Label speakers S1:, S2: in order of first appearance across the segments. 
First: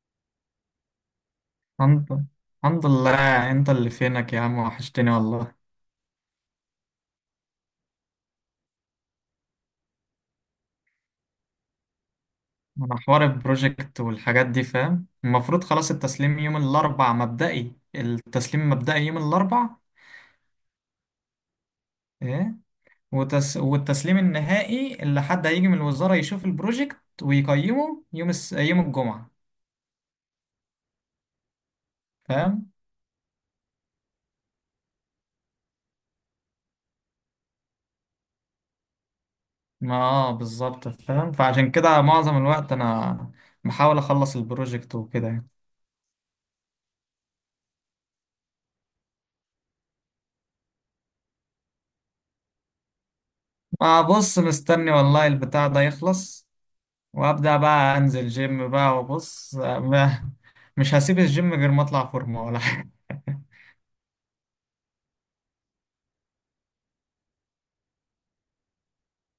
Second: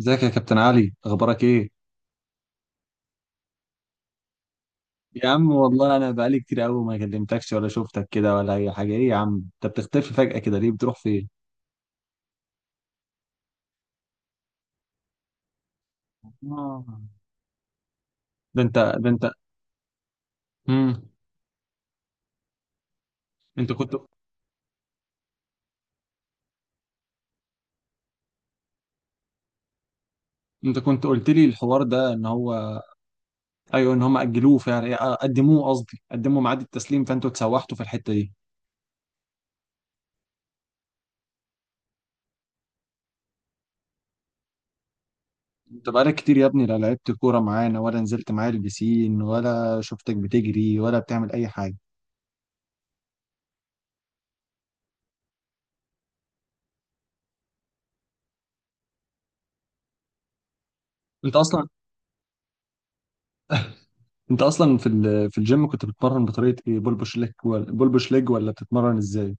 S1: ازيك يا كابتن علي، اخبارك ايه؟
S2: الحمد الحمد لله، انت اللي فينك يا عم، وحشتني
S1: يا عم
S2: والله.
S1: والله انا بقالي كتير قوي ما كلمتكش ولا شفتك كده ولا اي حاجه. ايه يا عم انت بتختفي فجأة كده ليه؟ بتروح فين؟
S2: انا حوار البروجكت والحاجات دي، فاهم؟ المفروض خلاص التسليم يوم
S1: آه.
S2: الاربع مبدئي،
S1: ده
S2: التسليم
S1: انت
S2: مبدئي
S1: ده
S2: يوم
S1: انت
S2: الاربع.
S1: امم
S2: ايه؟
S1: انت كنت
S2: والتسليم النهائي اللي حد هيجي من الوزارة يشوف البروجكت ويقيمه يوم يوم الجمعة.
S1: انت كنت قلت لي الحوار ده ان
S2: فاهم؟
S1: هو... ايوه ان هم اجلوه فعلا، إيه، قدموه، قصدي قدموا ميعاد التسليم، فانتوا اتسوحتوا في الحته دي.
S2: ما بالظبط فاهم، فعشان كده معظم الوقت انا بحاول اخلص البروجكت وكده يعني.
S1: انت بقالك كتير يا ابني، لا لعبت كوره معانا ولا نزلت معايا البسين ولا شفتك بتجري ولا بتعمل اي حاجه.
S2: ما بص، مستني والله البتاع ده يخلص وابدا بقى انزل جيم بقى وبص، ما مش هسيب
S1: انت
S2: الجيم
S1: اصلا
S2: غير ما اطلع فورمه ولا حاجه.
S1: انت اصلا في في الجيم كنت بتتمرن بطريقه ايه؟ بول بوش ليج ولا بول بوش ليج، ولا بتتمرن ازاي؟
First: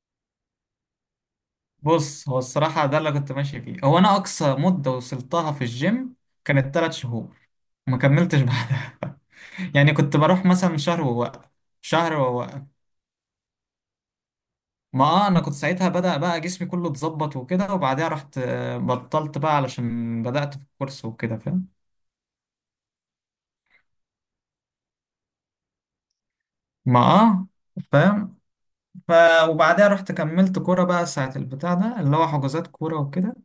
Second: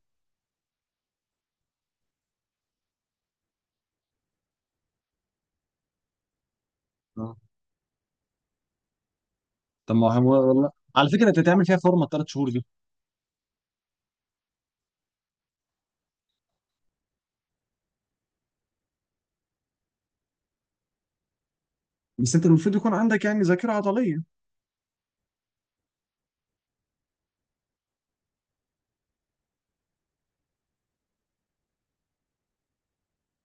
S2: بص، هو الصراحه ده اللي كنت ماشي فيه، هو انا اقصى مده وصلتها في الجيم كانت 3 شهور.
S1: آه.
S2: ما كملتش بعدها يعني
S1: طب ما
S2: كنت بروح
S1: هو والله،
S2: مثلا شهر
S1: على فكره انت
S2: ووقف
S1: تعمل فيها فورمه
S2: شهر
S1: الثلاث شهور
S2: ووقف.
S1: دي.
S2: ما انا كنت ساعتها بدأ بقى جسمي كله اتظبط وكده، وبعدها رحت بطلت بقى علشان بدأت في الكورس وكده. فاهم؟
S1: بس انت المفروض يكون عندك يعني ذاكره عضليه.
S2: ما فاهم. ف وبعدها رحت كملت كورة بقى ساعة، البتاع ده اللي هو حجوزات كورة وكده.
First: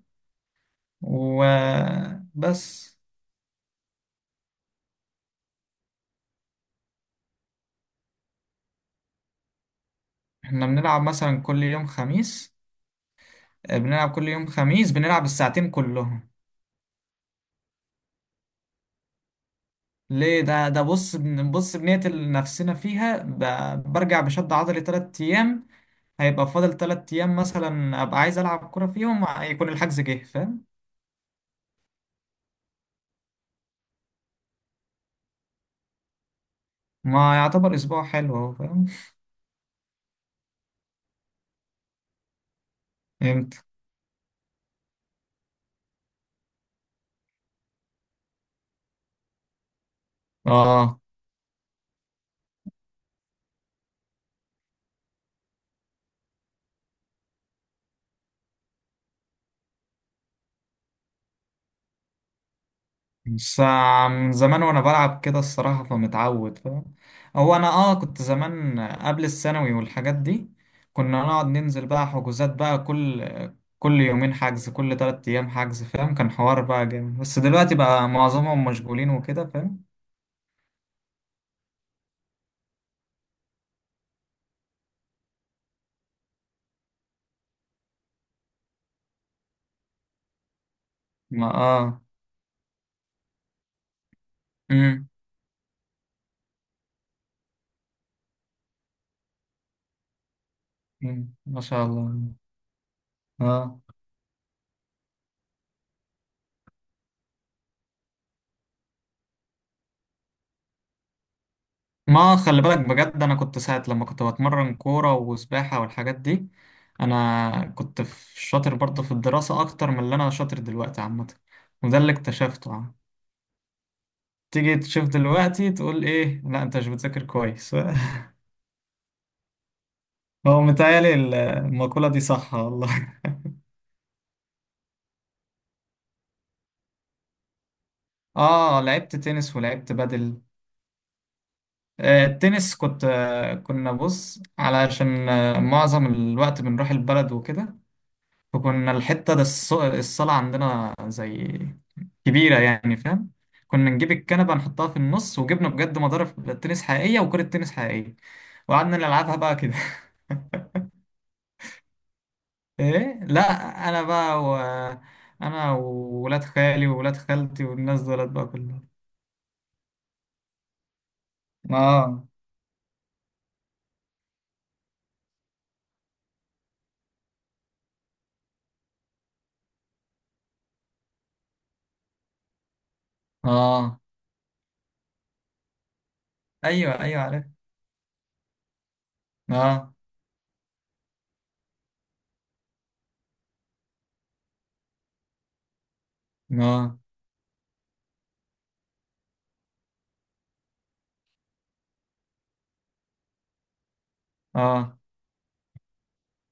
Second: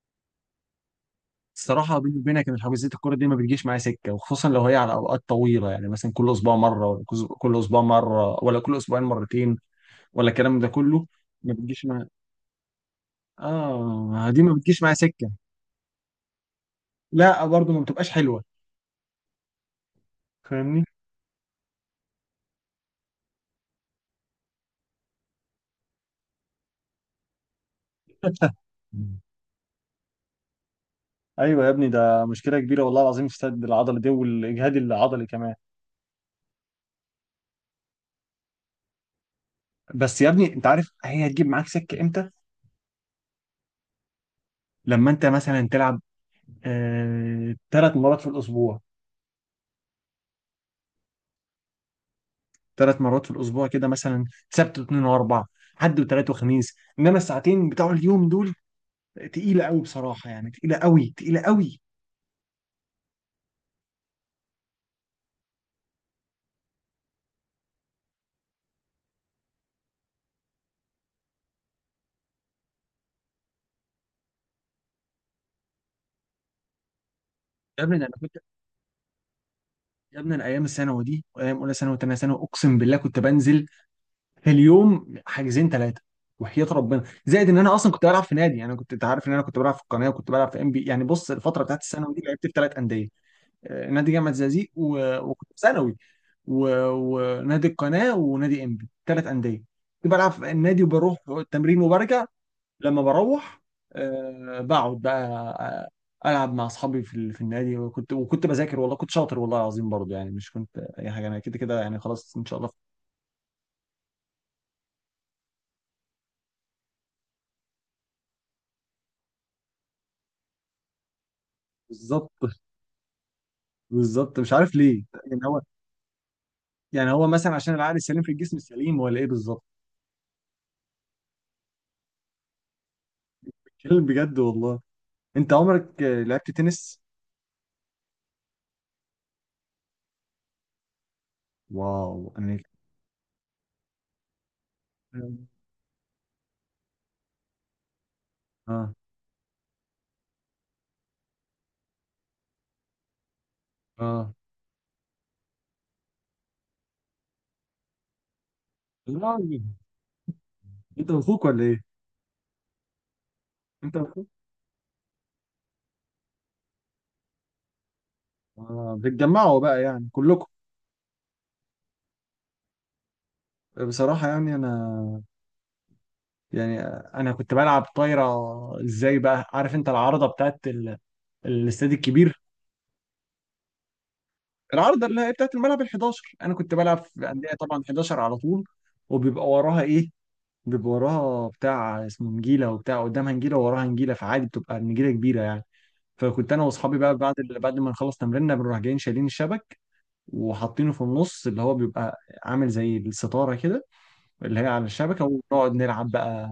S1: الصراحه بيني وبينك ان
S2: وبس.
S1: حجوزات الكوره دي ما بتجيش معايا سكه، وخصوصا لو هي على اوقات طويله، يعني مثلا كل اسبوع مره ولا كل اسبوع مره ولا كل اسبوعين مرتين ولا الكلام
S2: احنا
S1: ده
S2: بنلعب
S1: كله.
S2: مثلا
S1: ما
S2: كل
S1: بتجيش
S2: يوم
S1: معايا.
S2: خميس. بنلعب
S1: اه
S2: كل
S1: دي
S2: يوم
S1: ما بتجيش
S2: خميس
S1: معايا
S2: بنلعب
S1: سكه.
S2: الساعتين كلهم.
S1: لا برضه ما بتبقاش حلوه،
S2: ليه؟ ده
S1: فاهمني؟
S2: بص بص بنقتل نفسنا فيها، برجع بشد عضلي 3 أيام. هيبقى فاضل 3 أيام مثلا أبقى عايز ألعب كورة فيهم يكون الحجز جه. فاهم؟
S1: ايوه يا ابني، ده مشكله كبيره والله العظيم، في السد العضلي دي والاجهاد العضلي كمان.
S2: ما يعتبر أسبوع حلو أهو. فاهم؟
S1: بس يا ابني انت عارف هي هتجيب معاك سكه امتى؟
S2: فهمت؟
S1: لما انت مثلا تلعب آه... ثلاث مرات في الاسبوع
S2: اه.
S1: 3 مرات في الاسبوع كده مثلا، سبت واثنين واربعه، حد وثلاث وخميس، انما الساعتين بتوع اليوم دول تقيله قوي بصراحه، يعني تقيله قوي تقيله قوي.
S2: بس من زمان وانا بلعب كده الصراحة، فمتعود. فاهم؟ هو انا كنت زمان قبل الثانوي والحاجات دي كنا نقعد ننزل بقى حجوزات بقى كل يومين حجز، كل 3 ايام حجز. فاهم؟ كان حوار بقى جامد، بس دلوقتي
S1: يا ابني ده
S2: بقى
S1: انا كنت
S2: معظمهم مشغولين وكده. فاهم؟
S1: يا ابني انا ايام الثانوي دي وايام اولى ثانوي وثانيه ثانوي اقسم بالله كنت بنزل في اليوم حاجزين 3. وحياة ربنا، زائد ان انا اصلا كنت بلعب في نادي، يعني أنا كنت، انت عارف ان انا كنت بلعب في القناه وكنت بلعب في ام بي، يعني بص
S2: ما
S1: الفتره بتاعت الثانوي دي لعبت في 3 انديه. نادي جامعه زقازيق
S2: امم.
S1: وكنت في ثانوي، ونادي القناه ونادي ام بي، 3 انديه. كنت بلعب في النادي وبروح
S2: أمم، ما
S1: التمرين
S2: شاء
S1: وبرجع.
S2: الله.
S1: لما بروح،
S2: اه.
S1: بقعد بقى، العب مع اصحابي في في النادي، وكنت بذاكر، والله كنت شاطر والله العظيم برضه، يعني مش كنت اي حاجه انا كده كده يعني، خلاص
S2: ما
S1: ان شاء
S2: خلي
S1: الله.
S2: بالك بجد، انا كنت ساعة لما كنت بتمرن كورة وسباحة والحاجات دي، انا كنت شاطر برضه في الدراسة اكتر من اللي انا شاطر دلوقتي عامة. وده اللي
S1: بالظبط،
S2: اكتشفته يعني.
S1: بالظبط، مش عارف
S2: تيجي
S1: ليه
S2: تشوف دلوقتي تقول ايه، لا انت مش
S1: يعني
S2: بتذاكر
S1: هو مثلا عشان
S2: كويس
S1: العقل السليم في الجسم السليم، ولا ايه بالظبط؟
S2: هو متهيألي المقولة دي صح والله.
S1: بتكلم بجد والله. انت عمرك لعبت تنس؟
S2: اه، لعبت تنس ولعبت بدل.
S1: واو، انا،
S2: التنس كنت، كنا بص علشان معظم الوقت بنروح البلد وكده. فكنا
S1: اه
S2: الحتة ده الصالة عندنا زي كبيرة يعني. فاهم؟ كنا نجيب
S1: اه
S2: الكنبة نحطها في النص وجبنا بجد مضارب تنس حقيقية وكرة تنس حقيقية. وقعدنا
S1: لا،
S2: نلعبها بقى كده.
S1: انت واخوك ولا ايه؟
S2: ايه لا.
S1: انت
S2: انا
S1: واخوك
S2: بقى و... انا وولاد خالي وولاد خالتي والناس دولت بقى كلهم.
S1: اه بتجمعوا بقى يعني كلكم.
S2: اه.
S1: بصراحة يعني انا يعني انا كنت بلعب طايرة. ازاي بقى عارف انت العارضة بتاعت الاستاد الكبير،
S2: اه.
S1: العارضة اللي هي بتاعت الملعب ال 11؟ انا كنت
S2: ايوه
S1: بلعب
S2: ايوه،
S1: في
S2: عارف.
S1: اندية طبعا 11 على طول. وبيبقى وراها
S2: اه.
S1: ايه؟ بيبقى وراها بتاع اسمه نجيله، وبتاع قدامها نجيله ووراها نجيله، فعادي بتبقى النجيله كبيره يعني. فكنت انا واصحابي
S2: اه.
S1: بقى بعد بعد ما نخلص تمريننا بنروح جايين شايلين الشبك وحاطينه في النص، اللي هو بيبقى عامل زي الستاره كده، اللي هي على
S2: اه.
S1: الشبكه، ونقعد نلعب بقى.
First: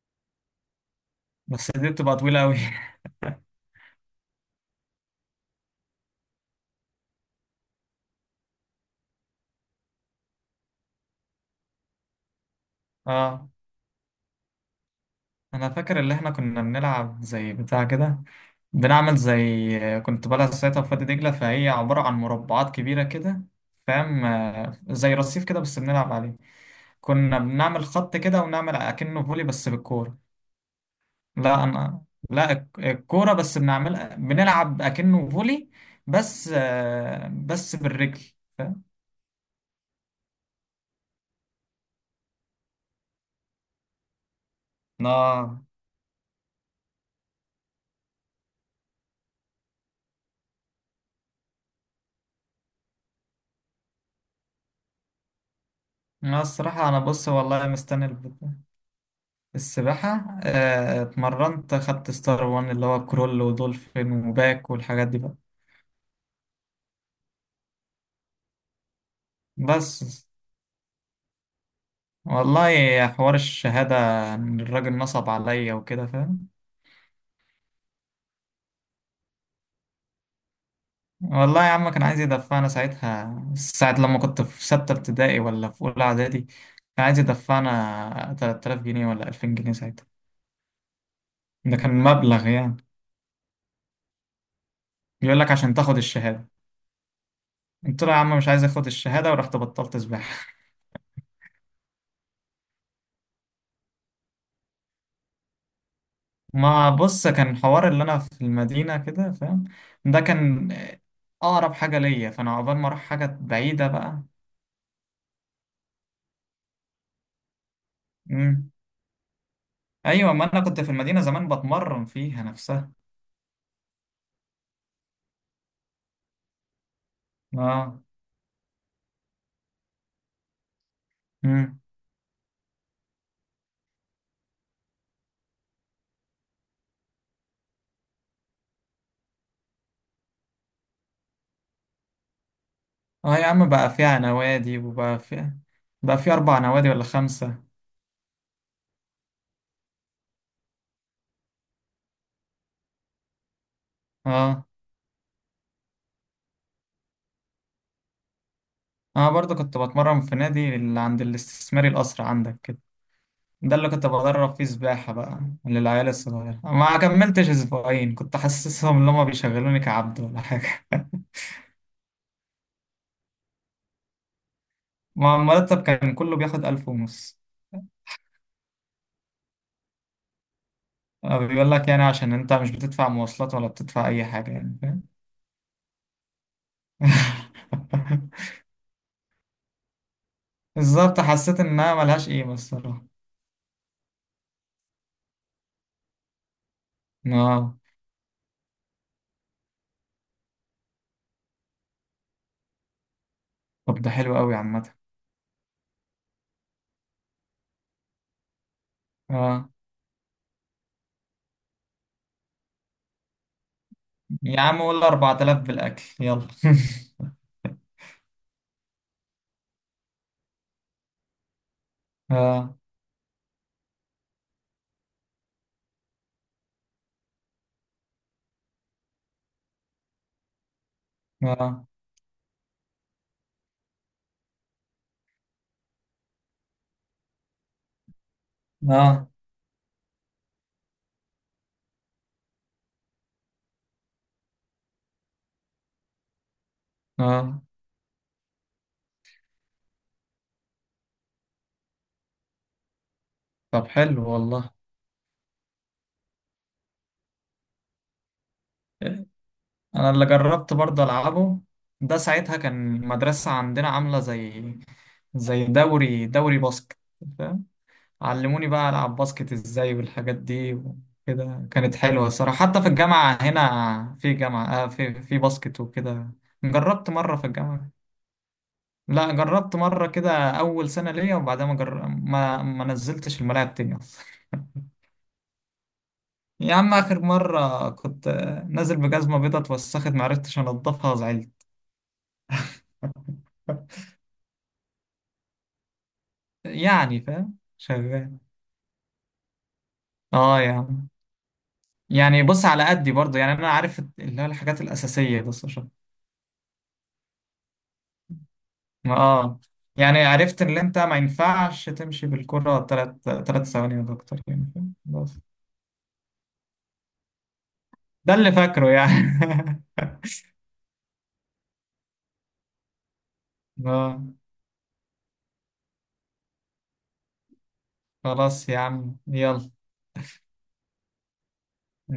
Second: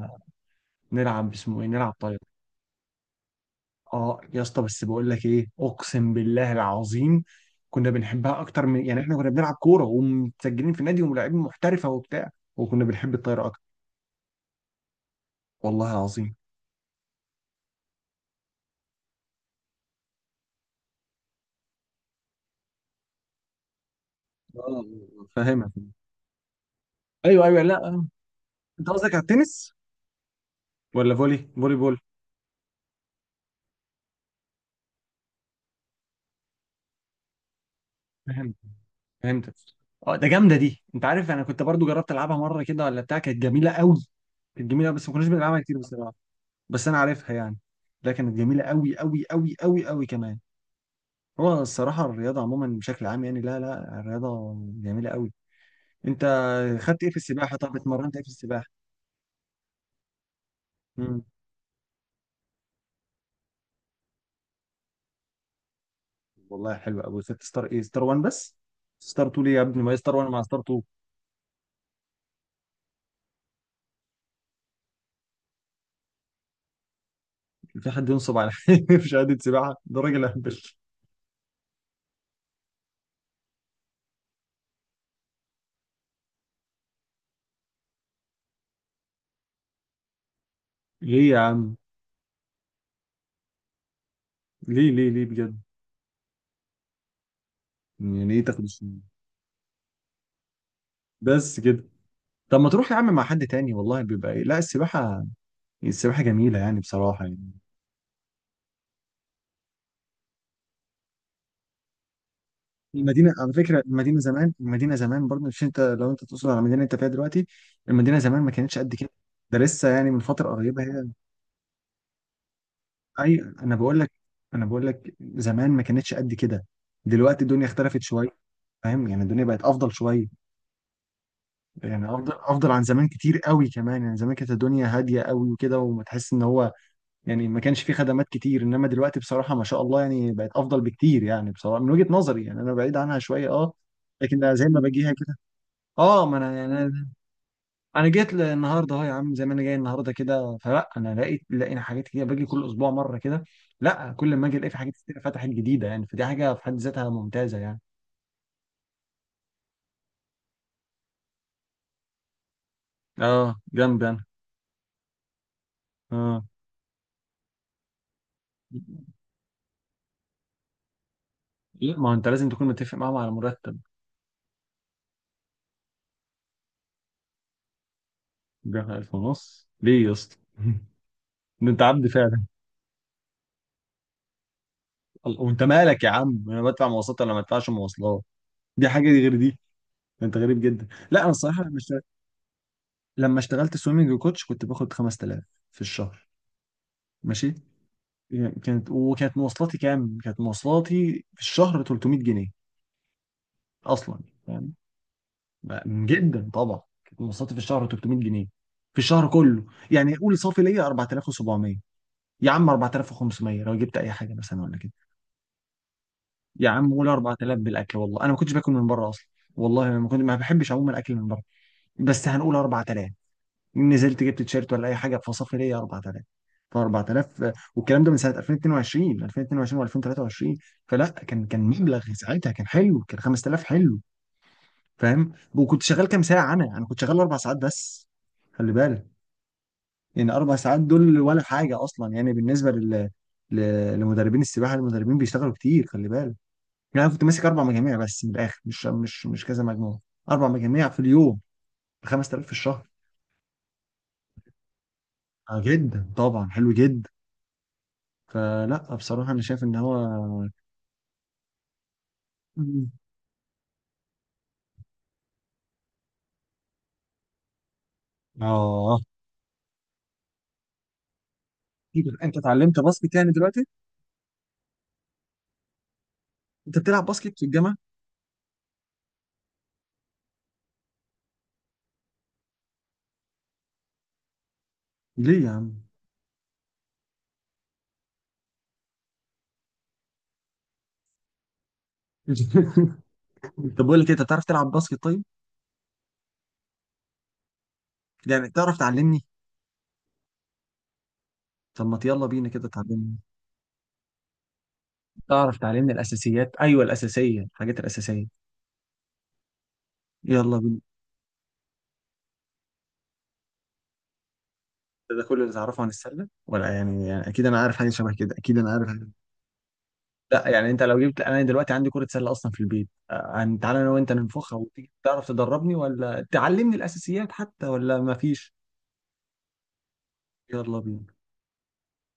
S1: نلعب اسمه ايه؟
S2: بس دي
S1: نلعب
S2: بتبقى
S1: طايره.
S2: طويلة قوي
S1: اه يا اسطى، بس بقول لك ايه، اقسم بالله العظيم كنا بنحبها اكتر من، يعني احنا كنا بنلعب كوره ومتسجلين في نادي وملاعبين محترفه وبتاع، وكنا بنحب الطايره
S2: اه،
S1: اكتر.
S2: انا
S1: والله
S2: فاكر اللي احنا
S1: العظيم.
S2: كنا بنلعب زي بتاع كده، بنعمل زي. كنت بلعب ساعتها في وادي دجلة، فهي عبارة عن مربعات كبيرة كده. فاهم؟
S1: اه،
S2: زي رصيف كده
S1: فاهمك.
S2: بس بنلعب عليه. كنا
S1: ايوه ايوه،
S2: بنعمل
S1: لا،
S2: خط كده ونعمل
S1: انت قصدك على
S2: اكنه فولي بس
S1: التنس
S2: بالكورة.
S1: ولا فولي؟
S2: لا
S1: فولي بول.
S2: انا، لا الكورة بس بنلعب اكنه فولي، بس بس بالرجل.
S1: فهمت،
S2: فاهم؟
S1: فهمتك. اه ده جامده دي، انت عارف انا كنت برضو جربت العبها مره كده ولا بتاع، كانت جميله قوي. كانت جميله بس ما كناش بنلعبها
S2: اه،
S1: كتير بصراحه، بس انا عارفها يعني. لا كانت جميله قوي قوي قوي قوي قوي كمان. هو الصراحه الرياضه عموما بشكل عام يعني، لا لا الرياضه جميله قوي. انت
S2: انا الصراحة انا
S1: خدت ايه في
S2: بص
S1: السباحه؟
S2: والله
S1: طب
S2: مستني
S1: اتمرنت ايه في
S2: البتاع.
S1: السباحه؟
S2: السباحة
S1: امم
S2: اتمرنت، خدت ستار وان اللي هو كرول ودولفين وباك والحاجات دي بقى.
S1: والله حلو قوي. خدت ستار ايه؟ ستار 1 بس؟ ستار 2 ليه يا ابني؟ ما هي
S2: بس
S1: ستار 1 مع ستار 2.
S2: والله يا حوار الشهادة إن الراجل نصب عليا وكده. فاهم؟
S1: في حد ينصب على في شهاده سباحه؟ ده راجل اهبل.
S2: والله يا عم كان عايز يدفعنا ساعتها، ساعة لما كنت في ستة ابتدائي ولا في أولى إعدادي، كان عايز يدفعنا 3000 جنيه ولا 2000 جنيه ساعتها.
S1: ليه يا عم؟
S2: ده كان مبلغ يعني.
S1: ليه ليه ليه
S2: يقول لك
S1: بجد؟
S2: عشان تاخد الشهادة، قلت له يا
S1: يعني
S2: عم
S1: ايه
S2: مش
S1: تاخد
S2: عايز اخد
S1: الشهادة؟
S2: الشهادة، ورحت بطلت سباحة.
S1: بس كده؟ طب ما تروح يا عم مع حد تاني، والله بيبقى إيه. لا، السباحة، السباحة جميلة يعني
S2: ما
S1: بصراحة
S2: بص
S1: يعني.
S2: كان حوار اللي انا في المدينه كده، فاهم؟ ده كان اقرب حاجه ليا، فانا عقبال ما اروح
S1: المدينة
S2: حاجه
S1: على فكرة،
S2: بعيده
S1: المدينة
S2: بقى.
S1: زمان، المدينة زمان برضه مش، انت لو انت تقصد على المدينة اللي انت فيها دلوقتي، المدينة زمان ما
S2: امم.
S1: كانتش قد كده، ده لسه يعني من
S2: ايوه،
S1: فترة
S2: ما انا كنت
S1: قريبة
S2: في
S1: هي.
S2: المدينه زمان بتمرن فيها نفسها.
S1: اي انا بقول لك، زمان ما كانتش قد كده. دلوقتي الدنيا
S2: اه.
S1: اختلفت شوية، فاهم؟ يعني الدنيا بقت افضل شوية،
S2: امم.
S1: يعني افضل، افضل عن زمان كتير قوي كمان، يعني زمان كانت الدنيا هادية قوي وكده، وما تحس ان هو، يعني ما كانش فيه خدمات كتير، انما دلوقتي بصراحة ما شاء الله يعني بقت افضل بكتير يعني، بصراحة من وجهة نظري يعني انا بعيد عنها
S2: اه يا
S1: شوية
S2: عم،
S1: اه.
S2: بقى فيها
S1: لكن زي
S2: نوادي
S1: ما باجيها
S2: وبقى
S1: كده،
S2: فيها، بقى
S1: اه،
S2: في
S1: ما انا
S2: اربع
S1: يعني
S2: نوادي ولا
S1: انا
S2: خمسه.
S1: أنا جيت النهارده اهو، يا عم زي ما انا جاي النهارده كده، فلا انا لقيت، لقينا حاجات كتير باجي كل اسبوع مرة كده. لا، كل ما اجي
S2: اه،
S1: الاقي في حاجات كتير فتحت جديدة، يعني فدي حاجة في حد ذاتها ممتازة يعني.
S2: انا برضو كنت بتمرن في نادي اللي عند الاستثماري، القصر عندك كده.
S1: اه
S2: ده اللي
S1: جنبي
S2: كنت
S1: انا.
S2: بدرب فيه سباحة بقى للعيال
S1: اه،
S2: الصغيرة. ما كملتش أسبوعين، كنت حاسسهم إن هما بيشغلوني كعبد ولا حاجة.
S1: لا ما هو انت لازم تكون متفق معاهم على مرتب.
S2: ما المرتب كان كله بياخد 1500.
S1: بياخد 1000 ونص ليه يا اسطى؟ ده
S2: بيقول
S1: انت
S2: لك يعني
S1: عبد
S2: عشان
S1: فعلا.
S2: انت مش بتدفع مواصلات ولا بتدفع اي حاجة يعني. فاهم؟
S1: الله- وانت مالك يا عم؟ انا بدفع مواصلات ولا ما بدفعش مواصلات؟ دي حاجه، دي غير دي. انت غريب جدا.
S2: بالظبط،
S1: لا انا
S2: حسيت
S1: الصراحه لما
S2: انها ملهاش قيمة الصراحة.
S1: لما اشتغلت سويمنج كوتش كنت باخد 5000 في الشهر، ماشي.
S2: اه.
S1: يعني وكانت مواصلاتي كام؟ كانت مواصلاتي في الشهر 300 جنيه
S2: طب ده
S1: اصلا،
S2: حلو قوي
S1: يعني
S2: عامة.
S1: جدا طبعا. كانت مواصلاتي في الشهر 300 جنيه في الشهر كله،
S2: اه
S1: يعني قول صافي ليا 4700، يا عم 4500 لو جبت اي حاجه
S2: يا
S1: مثلا ولا
S2: عم
S1: كده،
S2: قول 4000 بالاكل يلا.
S1: يا عم قول 4000 بالاكل. والله انا ما كنتش باكل من بره اصلا، والله ما كنت ما بحبش عموما الاكل من بره، بس هنقول
S2: اه،
S1: 4000. نزلت جبت تيشيرت ولا اي حاجه، فصافي ليا 4000. ف 4000 والكلام ده من سنه 2022، و2023، فلا كان،
S2: اه،
S1: مبلغ ساعتها كان حلو، كان 5000 حلو. فاهم؟ وكنت شغال كام ساعه؟ انا كنت شغال 4 ساعات بس، خلي بالك.
S2: اه،
S1: يعني 4 ساعات دول ولا حاجه اصلا، يعني بالنسبه لل لمدربين السباحه، المدربين بيشتغلوا كتير خلي بالك. يعني انا كنت ماسك
S2: اه.
S1: 4 مجاميع بس من الاخر، مش كذا مجموعه، 4 مجاميع في اليوم ب 5000 في الشهر.
S2: طب حلو والله.
S1: آه جدا طبعا حلو جدا. فلا بصراحة أنا شايف إن
S2: انا اللي
S1: هو،
S2: جربت برضه العبه. ده ساعتها
S1: مم.
S2: كان المدرسة عندنا عاملة زي دوري باسكت. علموني بقى
S1: آه،
S2: ألعب باسكت إزاي والحاجات دي وكده، كانت
S1: إيه ده؟
S2: حلوة
S1: أنت
S2: الصراحة.
S1: اتعلمت
S2: حتى في
S1: باسكت يعني
S2: الجامعة
S1: دلوقتي؟
S2: هنا في جامعة في باسكت وكده.
S1: أنت بتلعب
S2: جربت مرة
S1: باسكت في
S2: في
S1: الجامعة؟
S2: الجامعة. لا جربت مرة كده أول سنة ليا، وبعدها ما, جر... ما ما نزلتش الملاعب تاني أصلا
S1: ليه يا عم؟
S2: يا عم آخر مرة كنت نازل بجزمة بيضة، اتوسخت معرفتش أنضفها وزعلت.
S1: طب بقول لك إيه، أنت بتعرف تلعب باسكت طيب؟
S2: يعني فاهم، شغال.
S1: يعني تعرف تعلمني؟
S2: اه يا عم.
S1: طب ما يلا
S2: يعني
S1: بينا
S2: بص،
S1: كده
S2: على قدي
S1: تعلمني.
S2: برضه يعني، أنا عارف اللي هو الحاجات الأساسية
S1: تعرف
S2: بس.
S1: تعلمني الأساسيات؟ أيوه الأساسية، الحاجات الأساسية.
S2: اه. يعني
S1: يلا
S2: عرفت ان
S1: بينا.
S2: انت ما ينفعش تمشي بالكرة تلات ثواني ولا اكتر يعني. فاهم؟
S1: ده
S2: بس
S1: كل اللي تعرفه عن السلة، ولا يعني، يعني أكيد أنا عارف حاجة شبه كده،
S2: ده اللي
S1: أكيد أنا عارف.
S2: فاكره يعني.
S1: لا يعني انت لو جبت، انا دلوقتي عندي كرة سلة اصلا في البيت، تعالى انا وانت
S2: اه
S1: ننفخها، وتيجي تعرف تدربني ولا تعلمني الاساسيات حتى ولا مفيش؟
S2: خلاص يا عم يلا.
S1: يلا بينا.